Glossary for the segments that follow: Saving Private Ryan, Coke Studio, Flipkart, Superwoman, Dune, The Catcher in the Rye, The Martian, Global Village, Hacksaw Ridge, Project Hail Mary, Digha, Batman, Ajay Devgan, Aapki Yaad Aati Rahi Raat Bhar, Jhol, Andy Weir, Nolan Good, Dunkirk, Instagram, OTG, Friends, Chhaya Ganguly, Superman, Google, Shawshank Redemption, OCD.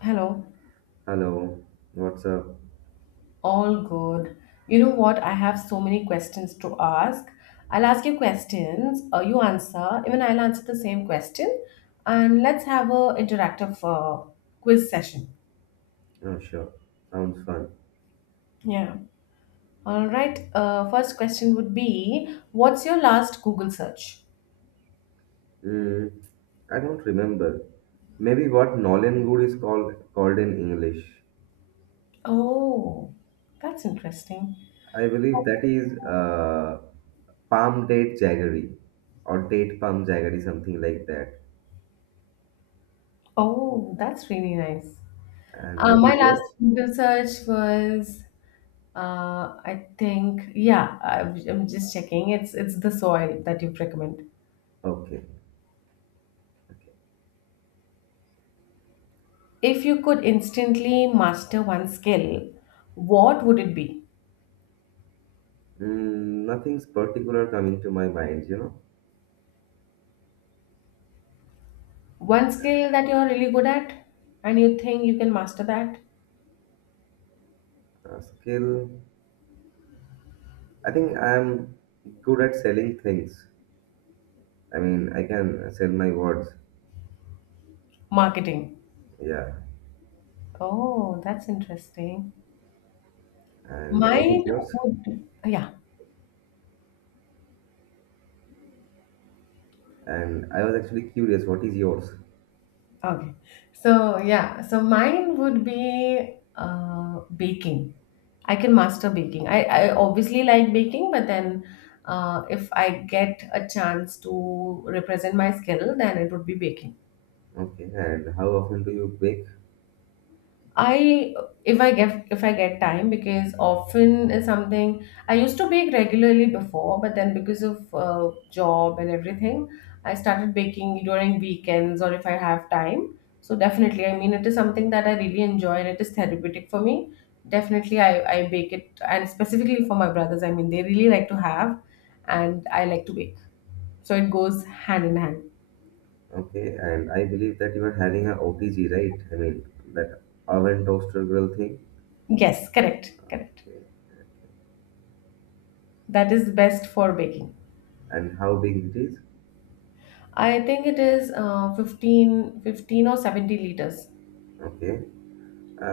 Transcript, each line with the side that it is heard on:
left: Hello,
right: Hello, what's up?
left: all good. You know what? I have so many questions to ask. I'll ask you questions, you answer, even I'll answer the same question, and let's have a interactive quiz session.
right: Oh, sure. Sounds fun.
left: Yeah. All right. First question would be, what's your last Google search?
right: Mm, I don't remember. Maybe what Nolan Good is called in English.
left: Oh, that's interesting.
right: I believe that is palm date jaggery or date palm jaggery, something like that.
left: Oh, that's really nice.
right: And what
left: My
right: is
left: last
right: yours?
left: Google search was I think yeah, I'm just checking. It's the soil that you recommend.
right: Okay. Okay.
left: If you could instantly master one skill, what would it be?
right: Nothing's particular coming to my mind,
left: One skill that you're really good at and you think you can master that?
right: Skill. I think I'm good at selling things. I mean, I can sell my words.
left: Marketing.
right: Yeah.
left: Oh, that's interesting.
right: And what is
left: Mine
right: yours?
left: would yeah.
right: And I was actually curious, what is yours?
left: Okay. So, yeah, so mine would be baking. I can master baking. I obviously like baking, but then if I get a chance to represent my skill, then it would be baking.
right: Okay, and how often do you bake?
left: I if I get time because often is something I used to bake regularly before, but then because of job and everything, I started baking during weekends or if I have time. So definitely, I mean, it is something that I really enjoy and it is therapeutic for me. Definitely, I bake it and specifically for my brothers. I mean, they really like to have, and I like to bake, so it goes hand in hand.
right: Okay, and I believe that you are having a OTG, right? I mean, that oven toaster grill thing.
left: Yes, correct, correct.
right: Okay, okay.
left: That is best for baking.
right: And how big it is?
left: I think it is 15, fifteen or 70 liters.
right: Okay,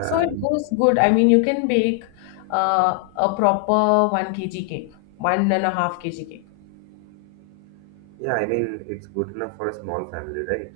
left: So it goes good. I mean, you can bake a proper 1 kg cake, 1.5 kg cake.
right: yeah, I mean, it's good enough for a small family, right?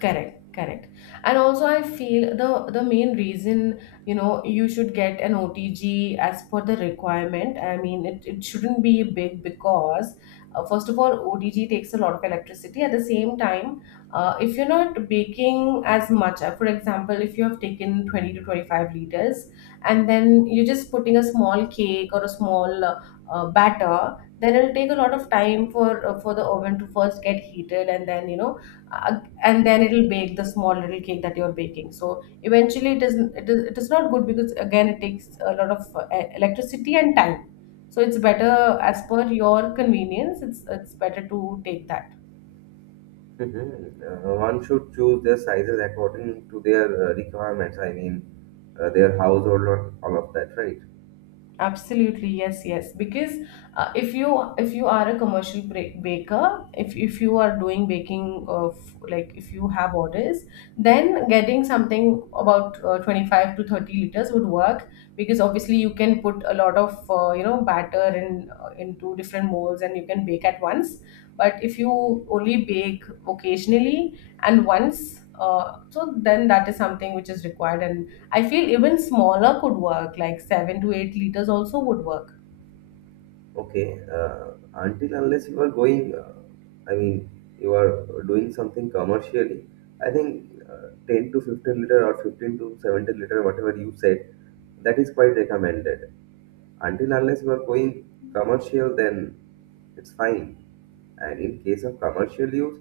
left: Correct, correct. And also I feel the main reason, you know, you should get an OTG as per the requirement. I mean, it shouldn't be big because first of all, OTG takes a lot of electricity. At the same time, if you're not baking as much, for example, if you have taken 20 to 25 liters and then you're just putting a small cake or a small batter, then it'll take a lot of time for the oven to first get heated and then, you know, uh, and then it'll bake the small little cake that you're baking. So eventually it is not good because again it takes a lot of electricity and time, so it's better as per your convenience. It's better to take that.
right: Mm-hmm. One should choose their sizes according to their requirements. I mean, their household or all of that, right?
left: Absolutely, yes, yes, because if you are a commercial baker, if you are doing baking of, like, if you have orders, then getting something about 25 to 30 liters would work, because obviously you can put a lot of you know, batter in into different molds and you can bake at once. But if you only bake occasionally and once so then that is something which is required, and I feel even smaller could work, like 7 to 8 liters also would work.
right: Okay, until unless you are going, I mean, you are doing something commercially, I think 10 to 15 liter or 15 to 17 liter, whatever you said, that is quite recommended. Until unless you are going commercial, then it's fine. And in case of commercial use,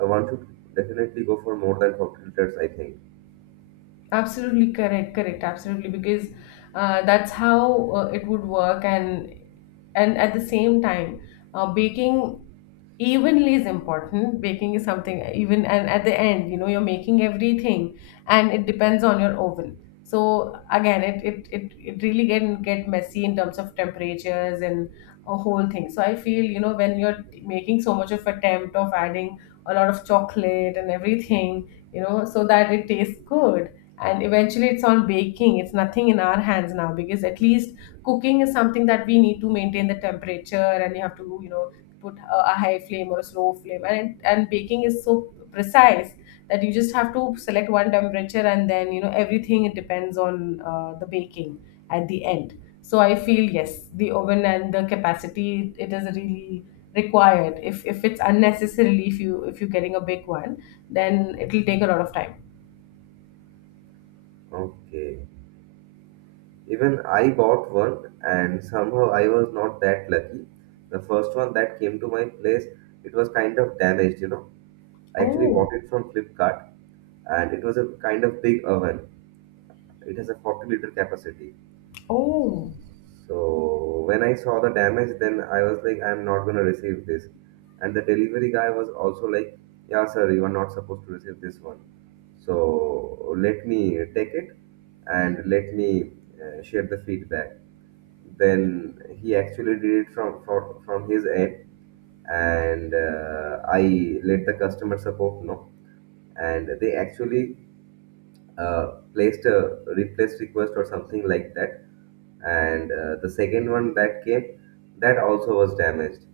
right: one should definitely go for more than 40 liters, I think.
left: Absolutely correct, correct, absolutely, because that's how it would work, and at the same time, baking evenly is important. Baking is something even, and at the end, you know, you're making everything, and it depends on your oven. So again, it really can get messy in terms of temperatures and a whole thing. So I feel, you know, when you're making so much of attempt of adding a lot of chocolate and everything, you know, so that it tastes good, and eventually it's all baking. It's nothing in our hands now because at least cooking is something that we need to maintain the temperature and you have to, you know, put a high flame or a slow flame, and baking is so precise that you just have to select one temperature, and then you know everything. It depends on the baking at the end. So I feel yes, the oven and the capacity, it is really required. If it's unnecessarily, if you if you're getting a big one, then it will take a lot of time.
right: Okay. Even I bought one, and somehow I was not that lucky. The first one that came to my place, it was kind of damaged, you know. I actually
left: Oh.
right: bought it from Flipkart, and it was a kind of big oven. It has a 40-liter capacity.
left: Oh,
right: So when I saw the damage, then I was like, I'm not gonna receive this. And the delivery guy was also like, yeah, sir, you are not supposed to receive this one. So let me take it and let me share the feedback. Then he actually did it from his end and I let the customer support know, and they actually uh, placed a replace request or something like that, and the second one that came, that also was damaged.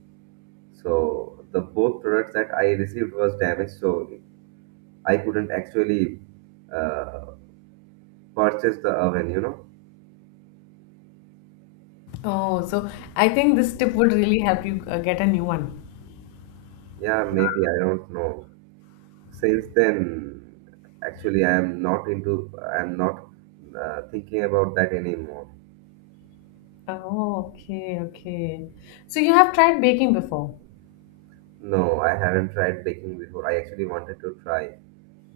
right: So the both products that I received was damaged, so I couldn't actually uh, purchase the oven, you know.
left: oh, so I think this tip would really help you get a new one.
right: Yeah, maybe I don't know. Since then, actually, I am not thinking about that anymore.
left: Oh, okay, okay. So you have tried baking before?
right: No, I haven't tried baking before. I actually wanted to try.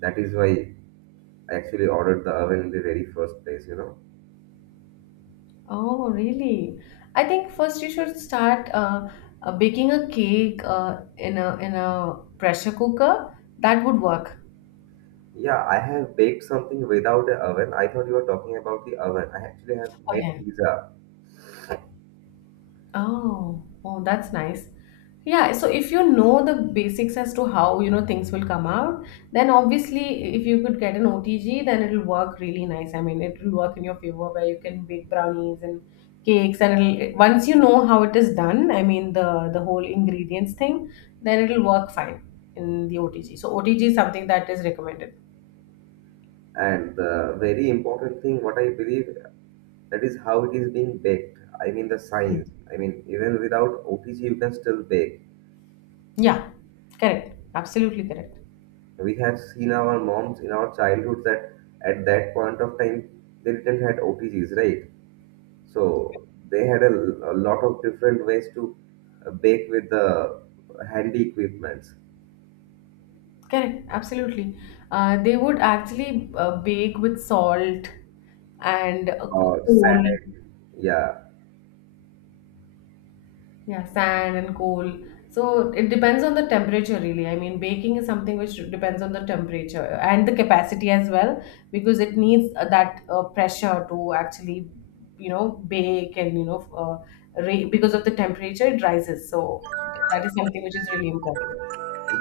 right: That is why I actually ordered the oven in the very first place, you know.
left: Oh, really? I think first you should start baking a cake in a pressure cooker. That would work.
right: Yeah, I have baked something without the oven. I thought you were talking about the oven. I actually have made
left: Okay.
right: pizza.
left: Oh, oh, that's nice. Yeah, so if you know the basics as to how, you know, things will come out, then obviously if you could get an OTG, then it'll work really nice. I mean, it will work in your favor where you can bake brownies and cakes, and once you know how it is done, I mean the whole ingredients thing, then it'll work fine in the OTG. So OTG is something that is recommended.
right: And the very important thing, what I believe, that is how it is being baked. I mean, the
left: Mm.
right: science. I mean, even without OTG, you can still bake.
left: Yeah, correct. Absolutely correct.
right: We have seen our moms in our childhood that at that point of time they didn't had OTGs, right? So they had a lot of different ways to bake with the handy equipments
left: Correct, absolutely. They would actually bake with salt and
right: or
left: coal,
right: sand. Yeah,
left: yeah, sand and coal. So it depends on the temperature, really. I mean, baking is something which depends on the temperature and the capacity as well, because it needs that pressure to actually, you know, bake and, you know, because of the temperature, it rises. So that is something which is really important.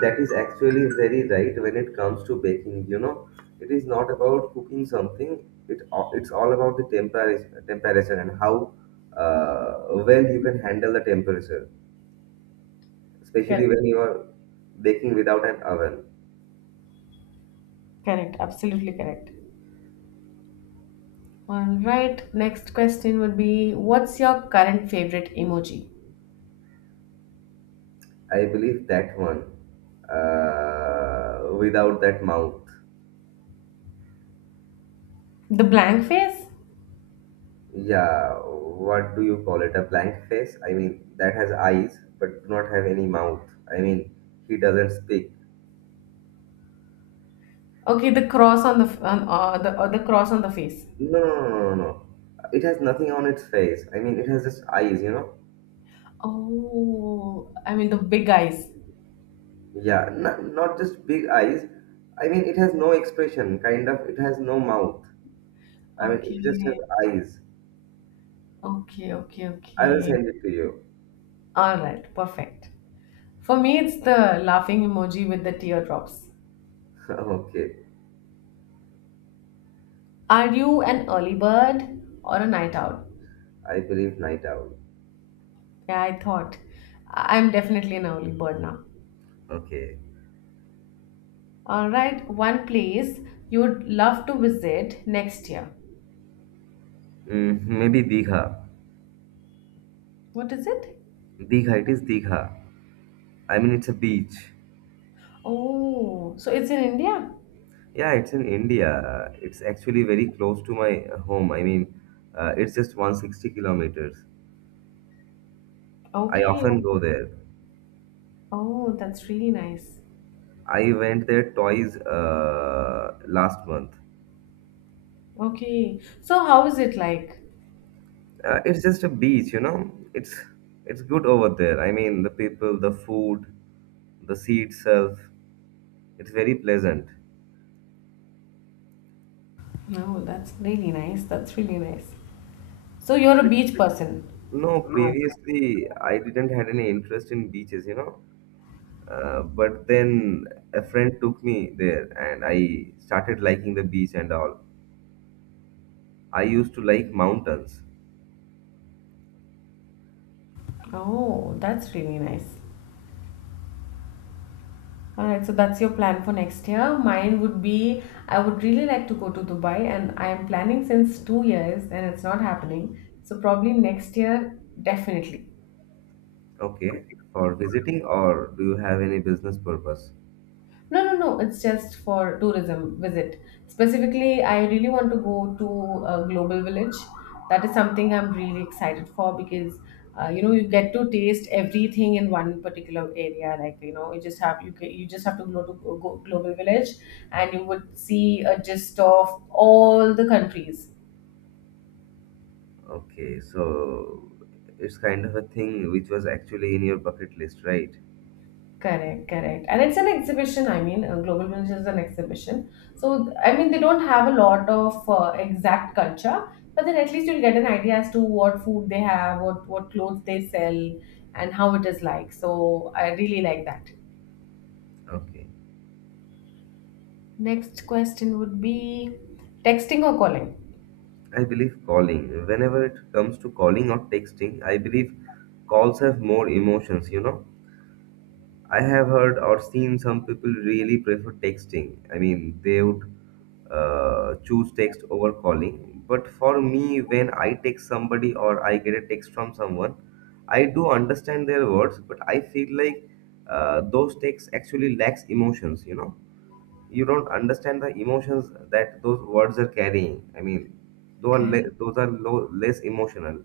right: that is actually very right when it comes to baking. You know, it is not about cooking something. It's all about the temperature, temperature, and how well you can handle the temperature, especially
left: Correct,
right: when you are baking without an oven.
left: correct, absolutely correct. All right, next question would be, what's your current favorite emoji?
right: I believe that one. Without that mouth.
left: The blank face?
right: Yeah, what do you call it? A blank face? I mean, that has eyes but do not have any mouth. I mean, he doesn't speak.
left: Okay, the cross on the on, the the cross on the face.
right: No, no, no, no, no. It has nothing on its face. I mean, it has just eyes, you know?
left: Oh, I mean the big eyes.
right: Yeah, not just big eyes. I mean, it has no expression, kind of. It has no mouth. I mean, it just has
left: Okay.
right: eyes.
left: Okay, okay,
right: I will
left: okay.
right: send it to you.
left: All right, perfect. For me, it's the laughing emoji with the teardrops.
right: Okay.
left: Are you an early bird or a night owl?
right: I believe night owl.
left: Yeah, I thought. I'm definitely an early bird now.
right: Okay.
left: All right, one place you'd love to visit next year.
right: Maybe Digha.
left: What is it?
right: Digha, it is Digha. I mean, it's a beach.
left: Oh, so it's in India?
right: Yeah, it's in India. It's actually very close to my home. I mean, it's just 160 kilometers. I
left: Okay.
right: often go there.
left: Oh, that's really nice.
right: I went there twice last month.
left: Okay. So how is it like?
right: It's just a beach, you know. It's good over there. I mean, the people, the food, the sea itself. It's very pleasant.
left: No, that's really nice. That's really nice. So you're a beach person.
right: No, previously I didn't had any interest in beaches, you know. But then a friend took me there, and I started liking the beach and all. I used to like mountains.
left: Oh, that's really nice. All right, so that's your plan for next year. Mine would be, I would really like to go to Dubai, and I am planning since 2 years and it's not happening. So, probably next year, definitely.
right: Okay, for visiting, or do you have any business purpose?
left: No, no, no. It's just for tourism visit. Specifically, I really want to go to a global village. That is something I'm really excited for because you know, you get to taste everything in one particular area. Like, you know, you just have you you just have to go, go global village, and you would see a gist of all the countries.
right: Okay, so it's kind of a thing which was actually in your bucket list, right?
left: Correct, correct. And it's an exhibition, I mean, Global Village is an exhibition. So, I mean, they don't have a lot of exact culture, but then at least you'll get an idea as to what food they have, what clothes they sell, and how it is like. So, I really like that.
right: Okay.
left: Next question would be, texting or calling?
right: I believe calling. Whenever it comes to calling or texting, I believe calls have more emotions, you know? I have heard or seen some people really prefer texting. I mean, they would choose text over calling. But for me, when I text somebody or I get a text from someone, I do understand their words, but I feel like those texts actually lacks emotions. You know, you don't understand the emotions that those words are carrying. I mean, those are
left: Correct.
right: those are low, less emotional.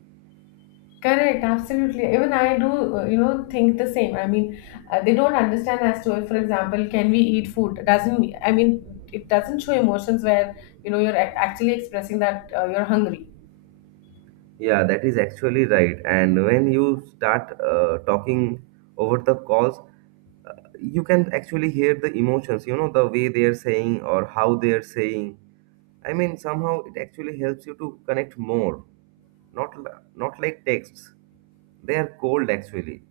left: Correct, absolutely. Even I do, you know, think the same. I mean, they don't understand as to, if, for example, can we eat food? It doesn't, I mean, it doesn't show emotions where, you know, you're actually expressing that you're hungry.
right: Yeah, that is actually right. And when you start talking over the calls, uh, you can actually hear the emotions, you know, the way they are saying or how they are saying. I mean, somehow it actually helps you to connect more. Not not like texts. They are cold actually.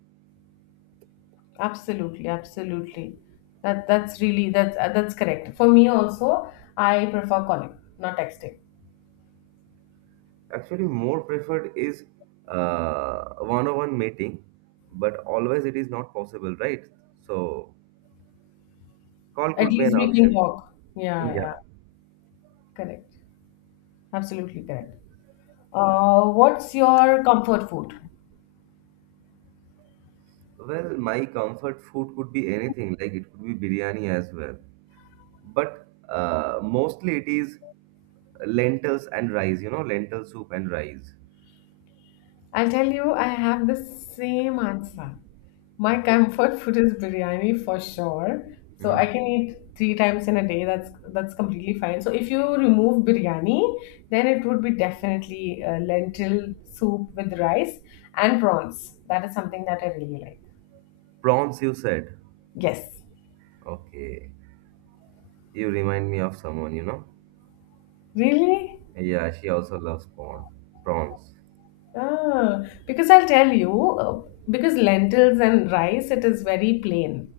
left: Absolutely, absolutely. That's really that's correct. For me also, I prefer calling, not texting.
right: Actually, more preferred is one-on-one meeting, but always it is not possible, right? So call
left: At
right: could be
left: least
right: an
left: we can
right: option.
left: talk. Yeah, yeah,
right: Yeah.
left: correct. Absolutely correct. What's your comfort food?
right: Well, my comfort food could be anything, like it could be biryani as well. But mostly it is lentils and rice, you know, lentil soup and rice.
left: I'll tell you, I have the same answer. My
right: Okay.
left: comfort food is biryani for sure. So I
right: Mhm.
left: can eat 3 times in a day. That's completely fine. So if you remove biryani, then it would be definitely lentil soup with rice and prawns. That is something that I really like.
right: Prawns, you said.
left: Yes.
right: Okay. You remind me of someone, you know?
left: Really?
right: Yeah, she also loves prawns.
left: Ah, because I'll tell you, because lentils and rice, it is very plain.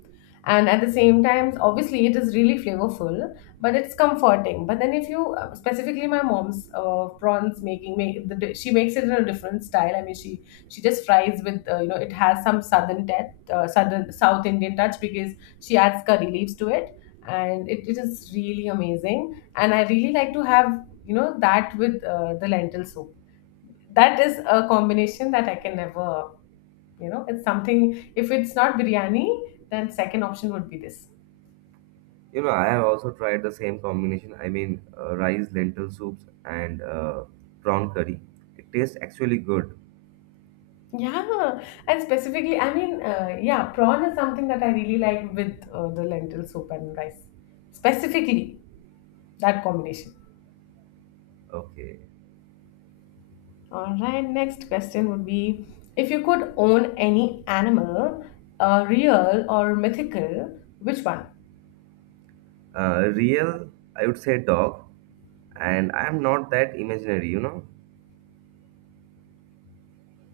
left: And at the same time, obviously, it is really flavorful, but it's comforting. But then, if you specifically my mom's prawns making, make, the, di- she makes it in a different style. I mean, she just fries with you know, it has some southern touch, South Indian touch, because she adds curry leaves to it, and it is really amazing. And I really like to have, you know, that with the lentil soup. That is a combination that I can never, you know, it's something, if it's not biryani, then second option would be this.
right: You know, I have also tried the same combination. I mean, rice, lentil soups, and prawn curry. It tastes actually good.
left: Yeah, and specifically, I mean, yeah, prawn is something that I really like with the lentil soup and rice. Specifically, that combination.
right: Okay.
left: All right, next question would be, if you could own any animal, real or mythical, which one?
right: Real, I would say dog, and I'm not that imaginary, you know.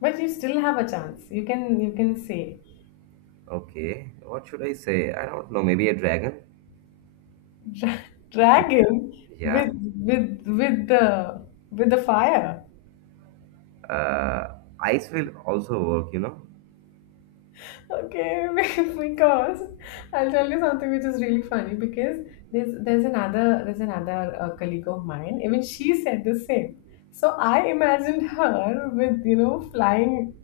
left: But you still have a chance. You can say.
right: Okay, what should I say? I don't know, maybe a dragon.
left: Dra-
right: Yeah,
left: Dragon with
right: yeah.
left: the fire.
right: Ice will also work, you know.
left: Okay. Because I'll tell you something which is really funny. Because there's another colleague of mine. Even she said the same. So I imagined her with flying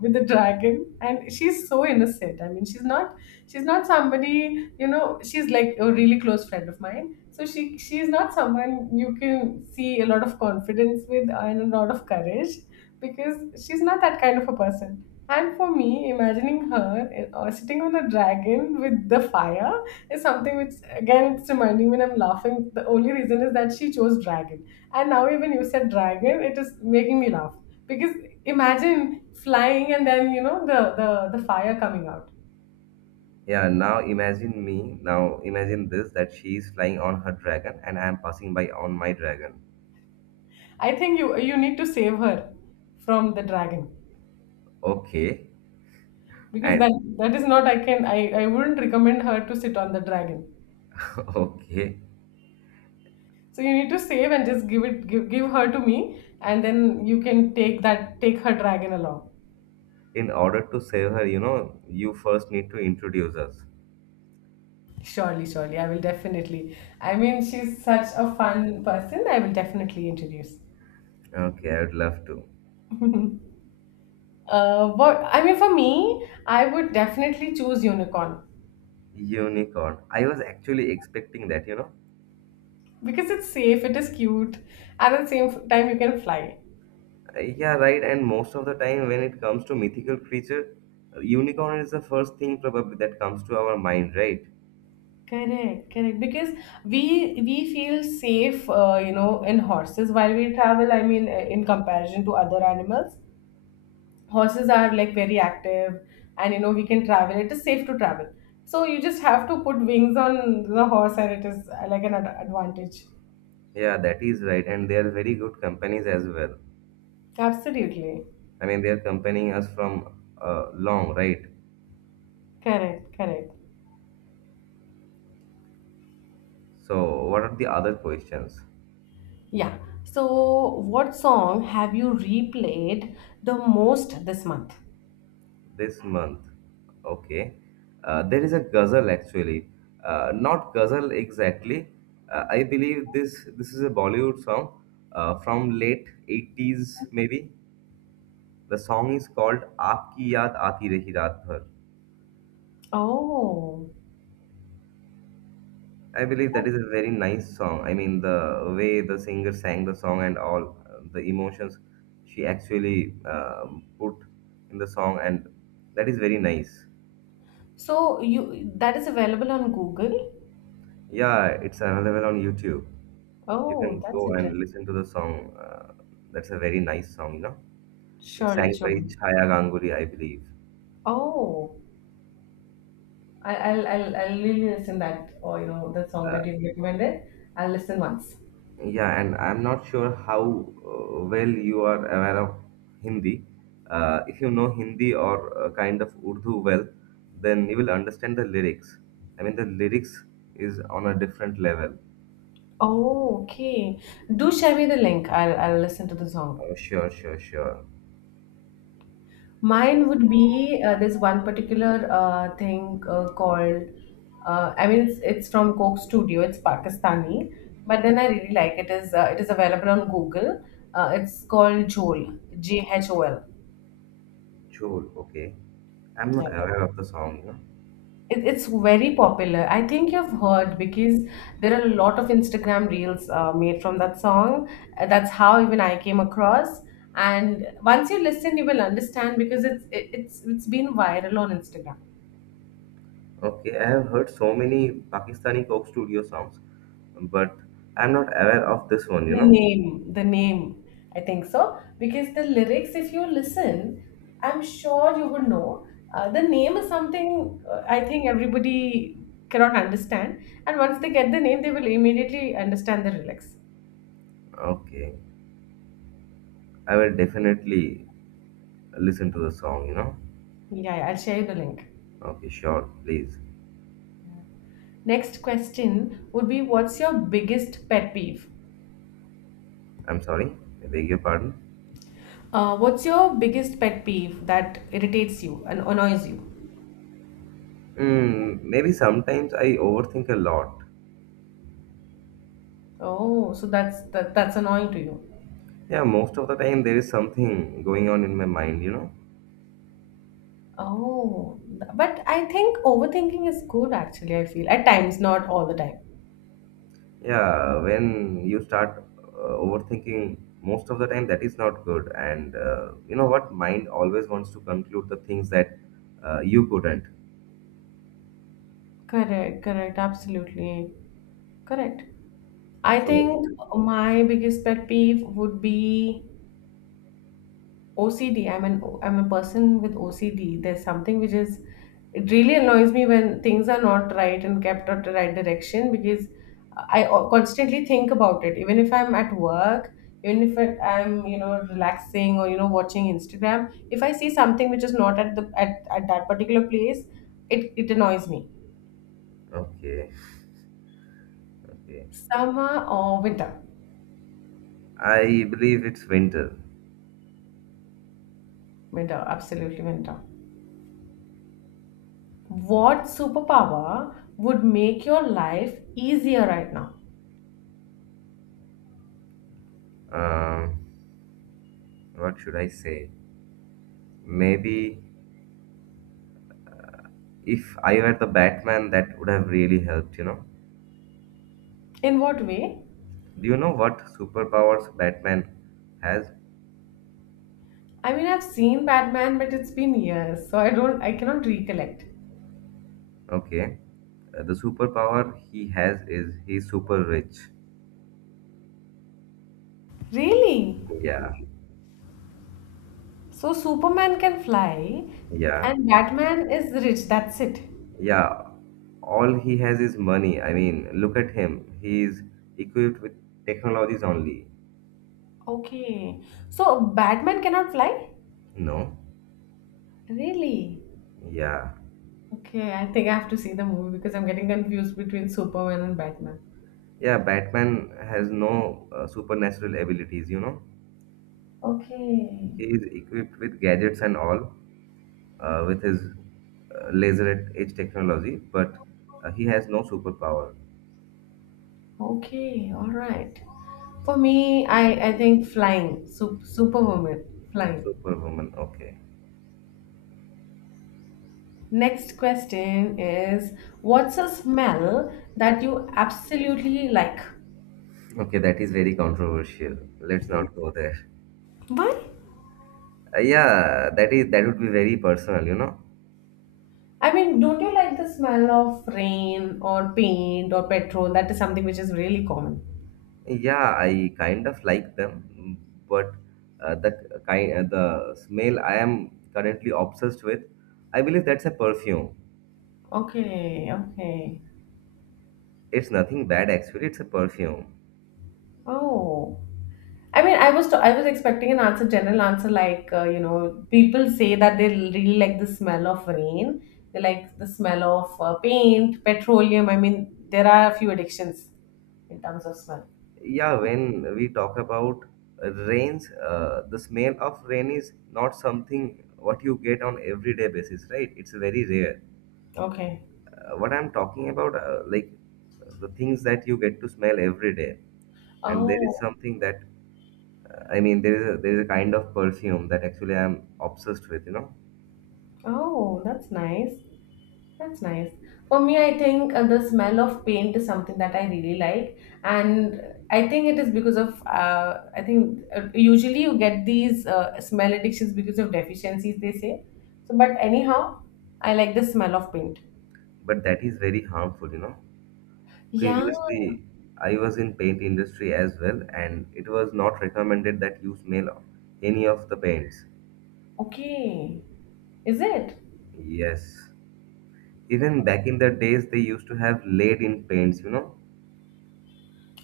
left: with the dragon, and she's so innocent. I mean, she's not somebody, she's like a really close friend of mine. So she's not someone you can see a lot of confidence with and a lot of courage, because she's not that kind of a person. And for me, imagining her sitting on a dragon with the fire is something which, again, it's reminding me when I'm laughing. The only reason is that she chose dragon, and now even you said dragon, it is making me laugh. Because imagine flying and then, the fire coming out.
right: Yeah, now imagine this, that she is flying on her dragon and I am passing by on my dragon.
left: I think you need to save her from the dragon,
right: Okay,
left: because
right: and
left: that that is not I can I wouldn't recommend her to sit on the dragon.
right: okay,
left: So you need to save and just give her to me, and then you can take her dragon along.
right: in order to save her, you know, you first need to introduce us.
left: Surely, surely. I will, definitely. I mean, she's such a fun person. I will definitely introduce.
right: Okay, I would love to.
left: But I mean, for me, I would definitely choose unicorn,
right: Unicorn, I was actually expecting that, you know.
left: because it's safe, it is cute, and at the same time, you can fly.
right: Yeah, right. And most of the time, when it comes to mythical creature, unicorn is the first thing probably that comes to our mind, right?
left: Correct, correct. Because we feel safe, in horses while we travel. I mean, in comparison to other animals, horses are like very active, and we can travel. It is safe to travel. So you just have to put wings on the horse, and it is like an advantage.
right: Yeah, that is right. And they are very good companies as well.
left: Absolutely.
right: I mean, they are accompanying us from long, right?
left: Correct, correct.
right: So, what are the other questions
left: Yeah. So what song have you replayed the most this month?
right: this month? Okay, there is a ghazal actually, not ghazal exactly. Uh, I believe this is a Bollywood song from late 80s maybe. The song is called Aapki Yaad Aati Rahi Raat Bhar.
left: Oh,
right: I believe that is a very nice song. I mean, the way the singer sang the song and all, the emotions she actually put in the song, and that is very nice.
left: so you that is available on Google?
right: Yeah, it's available on YouTube. You
left: Oh,
right: can
left: that's
right: go
left: interesting.
right: and listen to the song. That's a very nice song, you know. It's
left: Surely,
right: sang by
left: surely.
right: Chhaya Ganguly, I believe.
left: Oh, I'll really listen that, or the song that you've recommended. I'll listen once.
right: Yeah, and I'm not sure how well you are aware of Hindi. If you know Hindi or kind of Urdu well, then you will understand the lyrics. I mean, the lyrics is on a different level.
left: Oh, okay. Do share me the link. I'll listen to the song.
right: Oh, sure, sure, sure.
left: Mine would be this one particular thing called. I mean, it's from Coke Studio. It's Pakistani, but then I really like it. Is It is available on Google. It's called Jhol. J H O L.
right: Chol, okay. I'm
left: Yeah.
right: not aware of the song. You know?
left: It's very popular. I think you've heard, because there are a lot of Instagram reels made from that song. That's how even I came across. And once you listen, you will understand, because it's it, it's been viral on Instagram.
right: Okay, I have heard so many Pakistani Coke Studio songs, but I'm not aware of this one, you know.
left: The name, I think so. Because the lyrics, if you listen, I'm sure you would know. The name is something I think everybody cannot understand. And once they get the name, they will immediately understand the lyrics.
right: Okay, I will definitely listen to the song, you know.
left: Yeah, yeah, I'll share you the link.
right: Okay, sure, please.
left: Next question would be, what's your biggest pet peeve?
right: I'm sorry, I beg your pardon.
left: What's your biggest pet peeve that irritates you and annoys you?
right: Maybe sometimes I overthink a lot.
left: Oh, so that's that's annoying to you.
right: Yeah, most of the time there is something going on in my mind, you know.
left: But I think overthinking is good, actually, I feel. At times, not all the time.
right: Yeah, when you start overthinking, most of the time that is not good. And you know what? Mind always wants to conclude the things that you couldn't.
left: Correct, correct, absolutely. Correct. I
right: So,
left: think my biggest pet peeve would be OCD. I'm a person with OCD. There's something which is, it really annoys me when things are not right and kept out the right direction, because constantly think about it. Even if I'm at work, even if it, I'm relaxing or watching Instagram, if I see something which is not at that particular place, it annoys me.
right: okay, okay.
left: Summer or winter?
right: I believe it's winter.
left: Winter, absolutely winter. What superpower would make your life easier right now?
right: Um, what should I say? Maybe. If I were the Batman, that would have really helped, you know.
left: In what way?
right: Do you know what superpowers Batman has?
left: I mean, I've seen Batman, but it's been years, so I don't, I cannot recollect.
right: Okay. The superpower he has is he's super rich.
left: Really?
right: Yeah.
left: So Superman can fly,
right: Yeah.
left: and Batman is rich. That's it.
right: Yeah. All he has is money. I mean, look at him. He's equipped with technologies only.
left: Okay. So Batman cannot fly?
right: No.
left: Really?
right: Yeah.
left: Okay, I think I have to see the movie, because I'm getting confused between Superman and Batman.
right: Yeah, Batman has no supernatural abilities, you know.
left: Okay.
right: He is equipped with gadgets and all, with his laser at edge technology, but he has no superpower.
left: Okay. All right. For me, I think flying, Superwoman, flying.
right: Superwoman, okay.
left: Next question is, what's a smell that you absolutely like?
right: Okay, that is very controversial. Let's not go there.
left: Why?
right: Yeah, that is that would be very personal, you know.
left: I mean, don't you like the smell of rain or paint or petrol? That is something which is really common.
right: Yeah, I kind of like them, but the smell I am currently obsessed with, I believe that's a perfume.
left: Okay, okay.
right: It's nothing bad actually, it's a perfume.
left: Oh. I mean, I was expecting an answer, general answer, like people say that they really like the smell of rain. They like the smell of paint, petroleum. I mean, there are a few addictions in terms of smell.
right: Yeah, when we talk about rains, the smell of rain is not something what you get on everyday basis, right? It's very rare.
left: Okay.
right: What I'm talking about, like the things that you get to smell every day, and there is
left: Oh.
right: something that, there is a kind of perfume that actually I'm obsessed with, you know.
left: Oh, that's nice. That's nice. For me, I think the smell of paint is something that I really like, and I think it is because of I think usually you get these smell addictions because of deficiencies, they say. So, but anyhow, I like the smell of paint.
right: But that is very harmful, you know.
left: Yeah.
right: Previously, I was in paint industry as well, and it was not recommended that you smell any of the paints.
left: Okay. Is it?
right: Yes. Even back in the days, they used to have lead in paints, you know.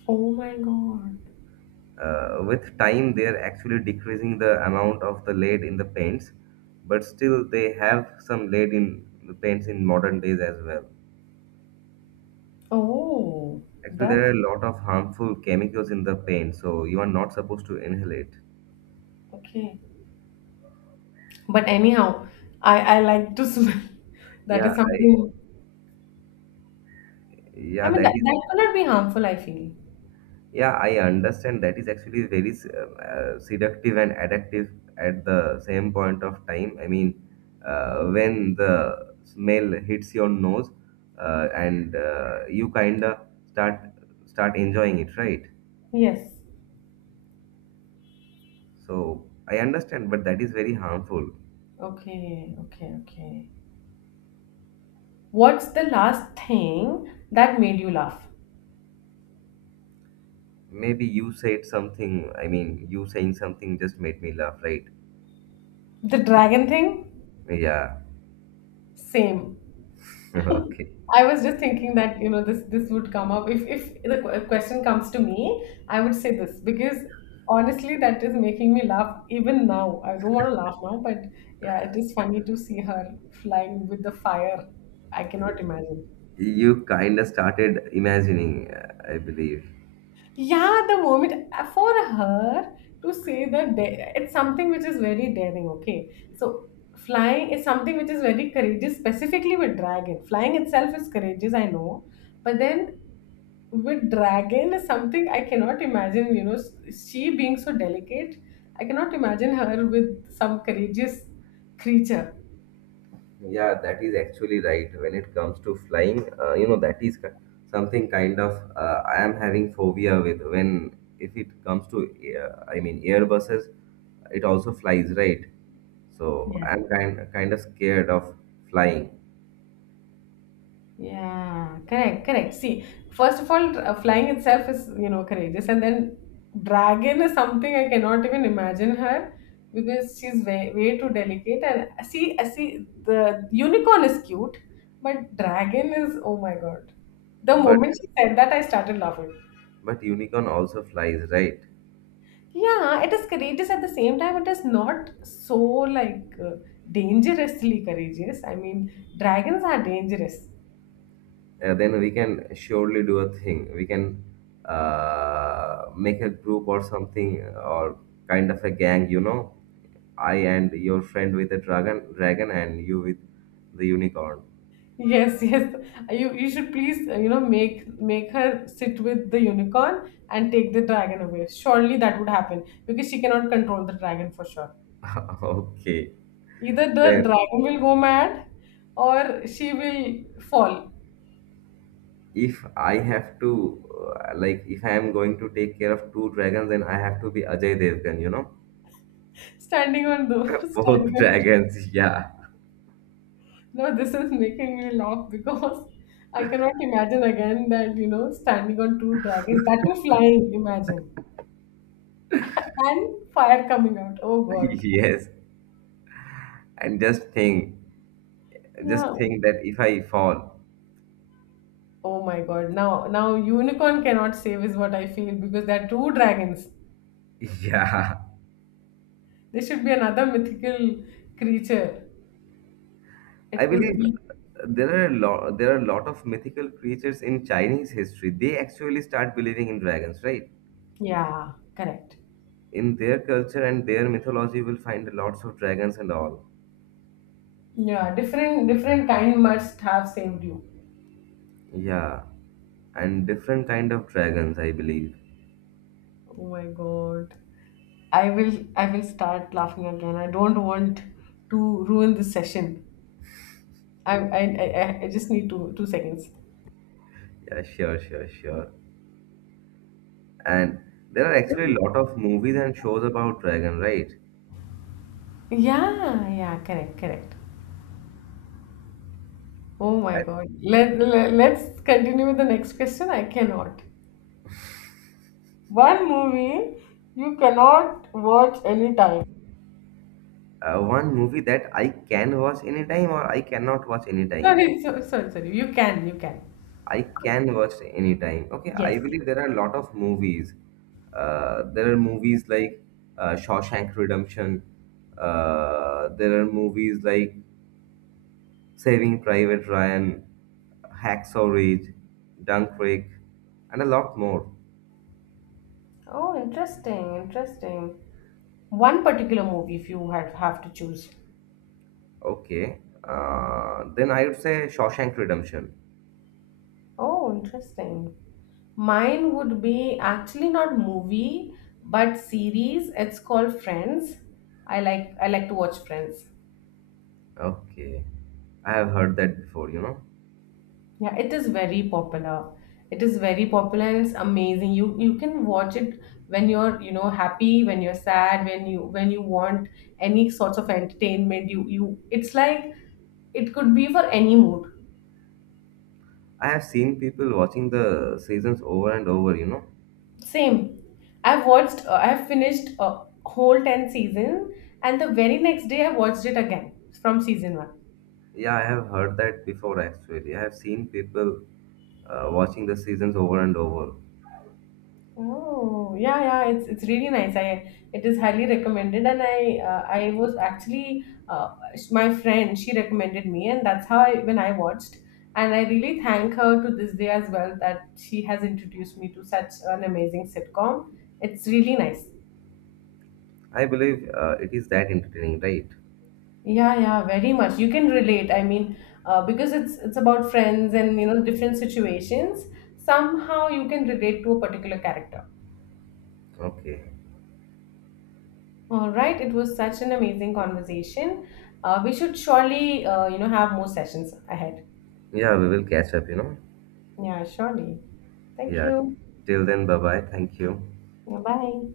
left: Oh my God.
right: With time, they are actually decreasing the amount of the lead in the paints, but still, they have some lead in the paints in modern days as well.
left: Oh,
right: Actually, there
left: that's
right: are a lot of harmful chemicals in the paint, so you are not supposed to inhale it.
left: okay. But anyhow, I like to smell. That
right: Yeah,
left: is
right: I,
left: something, I
right: yeah,
left: mean,
right: that is.
left: that cannot be harmful, I feel.
right: Yeah, I understand that is actually very seductive and addictive at the same point of time. I mean, when the smell hits your nose, and you kind of start start enjoying it, right?
left: Yes.
right: So I understand, but that is very harmful.
left: Okay, okay, okay. What's the last thing that made you laugh?
right: Maybe you said something. I mean, you saying something just made me laugh, right?
left: The dragon thing?
right: Yeah.
left: Same.
right: Okay.
left: I was just thinking that, you know, this would come up. If question comes to me, I would say this, because honestly, that is making me laugh even now. I don't want to laugh now, but yeah, it is funny to see her flying with the fire. I cannot imagine.
right: You kind of started imagining, I believe.
left: Yeah, the moment for her to say that, it's something which is very daring, okay? So, flying is something which is very courageous, specifically with dragon. Flying itself is courageous, I know, but then with dragon is something I cannot imagine, you know, she being so delicate, I cannot imagine her with some courageous creature.
right: Yeah, that is actually right. When it comes to flying, you know, that is something kind of I am having phobia with when if it comes to I mean airbuses, it also flies, right? So I'm kind of scared of flying,
left: Yeah, correct, correct. See, first of all, flying itself is, you know, courageous. And then dragon is something I cannot even imagine her, because she's way, way too delicate. And see, I see, the unicorn is cute, but dragon is, oh my God. The
right: but
left: moment she said that, I started laughing.
right: but unicorn also flies, right?
left: Yeah, it is courageous at the same time. It is not so like dangerously courageous. I mean, dragons are dangerous.
right: Then we can surely do a thing. We can make a group or something or kind of a gang, you know. I and your friend with a dragon, and you with the unicorn.
left: Yes, yes. You should please, make her sit with the unicorn and take the dragon away. Surely that would happen, because she cannot control the dragon for sure.
right: Okay.
left: Either the
right: Then,
left: dragon will go mad or she will fall.
right: if I have to, like, if I am going to take care of two dragons, then I have to be Ajay Devgan, you know.
left: Standing on the standing
right: Both
left: on,
right: dragons, yeah.
left: no, this is making me laugh, because I cannot imagine again that, standing on two dragons that were flying. Imagine, and fire coming out. Oh God.
right: Yes. And just
left: Yeah.
right: think that if I fall,
left: Oh my god. Now unicorn cannot save, is what I feel, because there are two dragons.
right: yeah.
left: There should be another mythical creature.
right: I
left: It could
right: believe
left: be,
right: there are a lot there are a lot of mythical creatures in Chinese history. They actually start believing in dragons, right?
left: yeah, correct.
right: In their culture and their mythology, you will find lots of dragons and all.
left: Yeah, different kind must have saved you.
right: Yeah, and different kind of dragons, I believe.
left: Oh my god. I will start laughing again. I don't want to ruin this session. I just need two seconds.
right: Yeah, sure, sure, sure. And there are actually a lot of movies and shows about dragon, right?
left: Yeah, yeah, correct, correct. Oh my
right: I,
left: god. Let's continue with the next question. I cannot. One movie you cannot watch anytime.
right: one movie that I can watch anytime or I cannot watch anytime.
left: Sorry. You can, you can.
right: I can watch anytime. Okay,
left: Yes.
right: I
left: Yes.
right: believe there are a lot of movies. There are movies like Shawshank Redemption. There are movies like Saving Private Ryan, Hacksaw Ridge, Dunkirk, and a lot more.
left: Oh, interesting, interesting. One particular movie, if you had have to choose.
right: Okay, then I would say Shawshank Redemption.
left: Oh, interesting. Mine would be actually not movie, but series. It's called Friends. I like to watch Friends.
right: Okay, I have heard that before. You know,
left: Yeah, it is very popular. It is very popular and it's amazing. You can watch it when you're, you know, happy, when you're sad, when you want any sorts of entertainment. You it's like, it could be for any mood.
right: I have seen people watching the seasons over and over. You know,
left: Same. I've watched I've finished a whole 10 seasons season, and the very next day I watched it again from season 1.
right: yeah, I have heard that before actually. I have seen people watching the seasons over and over.
left: Oh, yeah, yeah, it's really nice. I it is highly recommended, and I was actually uh, my friend she recommended me, and that's how I when I watched, and I really thank her to this day as well, that she has introduced me to such an amazing sitcom. It's really nice.
right: I believe it is that entertaining, right?
left: Yeah, yeah, very much. You can relate. I mean, because it's about friends and, you know, different situations. Somehow you can relate to a particular character.
right: Okay.
left: All right, it was such an amazing conversation. We should surely, have more sessions ahead.
right: Yeah, we will catch up, you know.
left: Yeah, surely. Thank
right: Yeah.
left: you.
right: Till then, bye bye. Thank you.
left: Yeah, bye.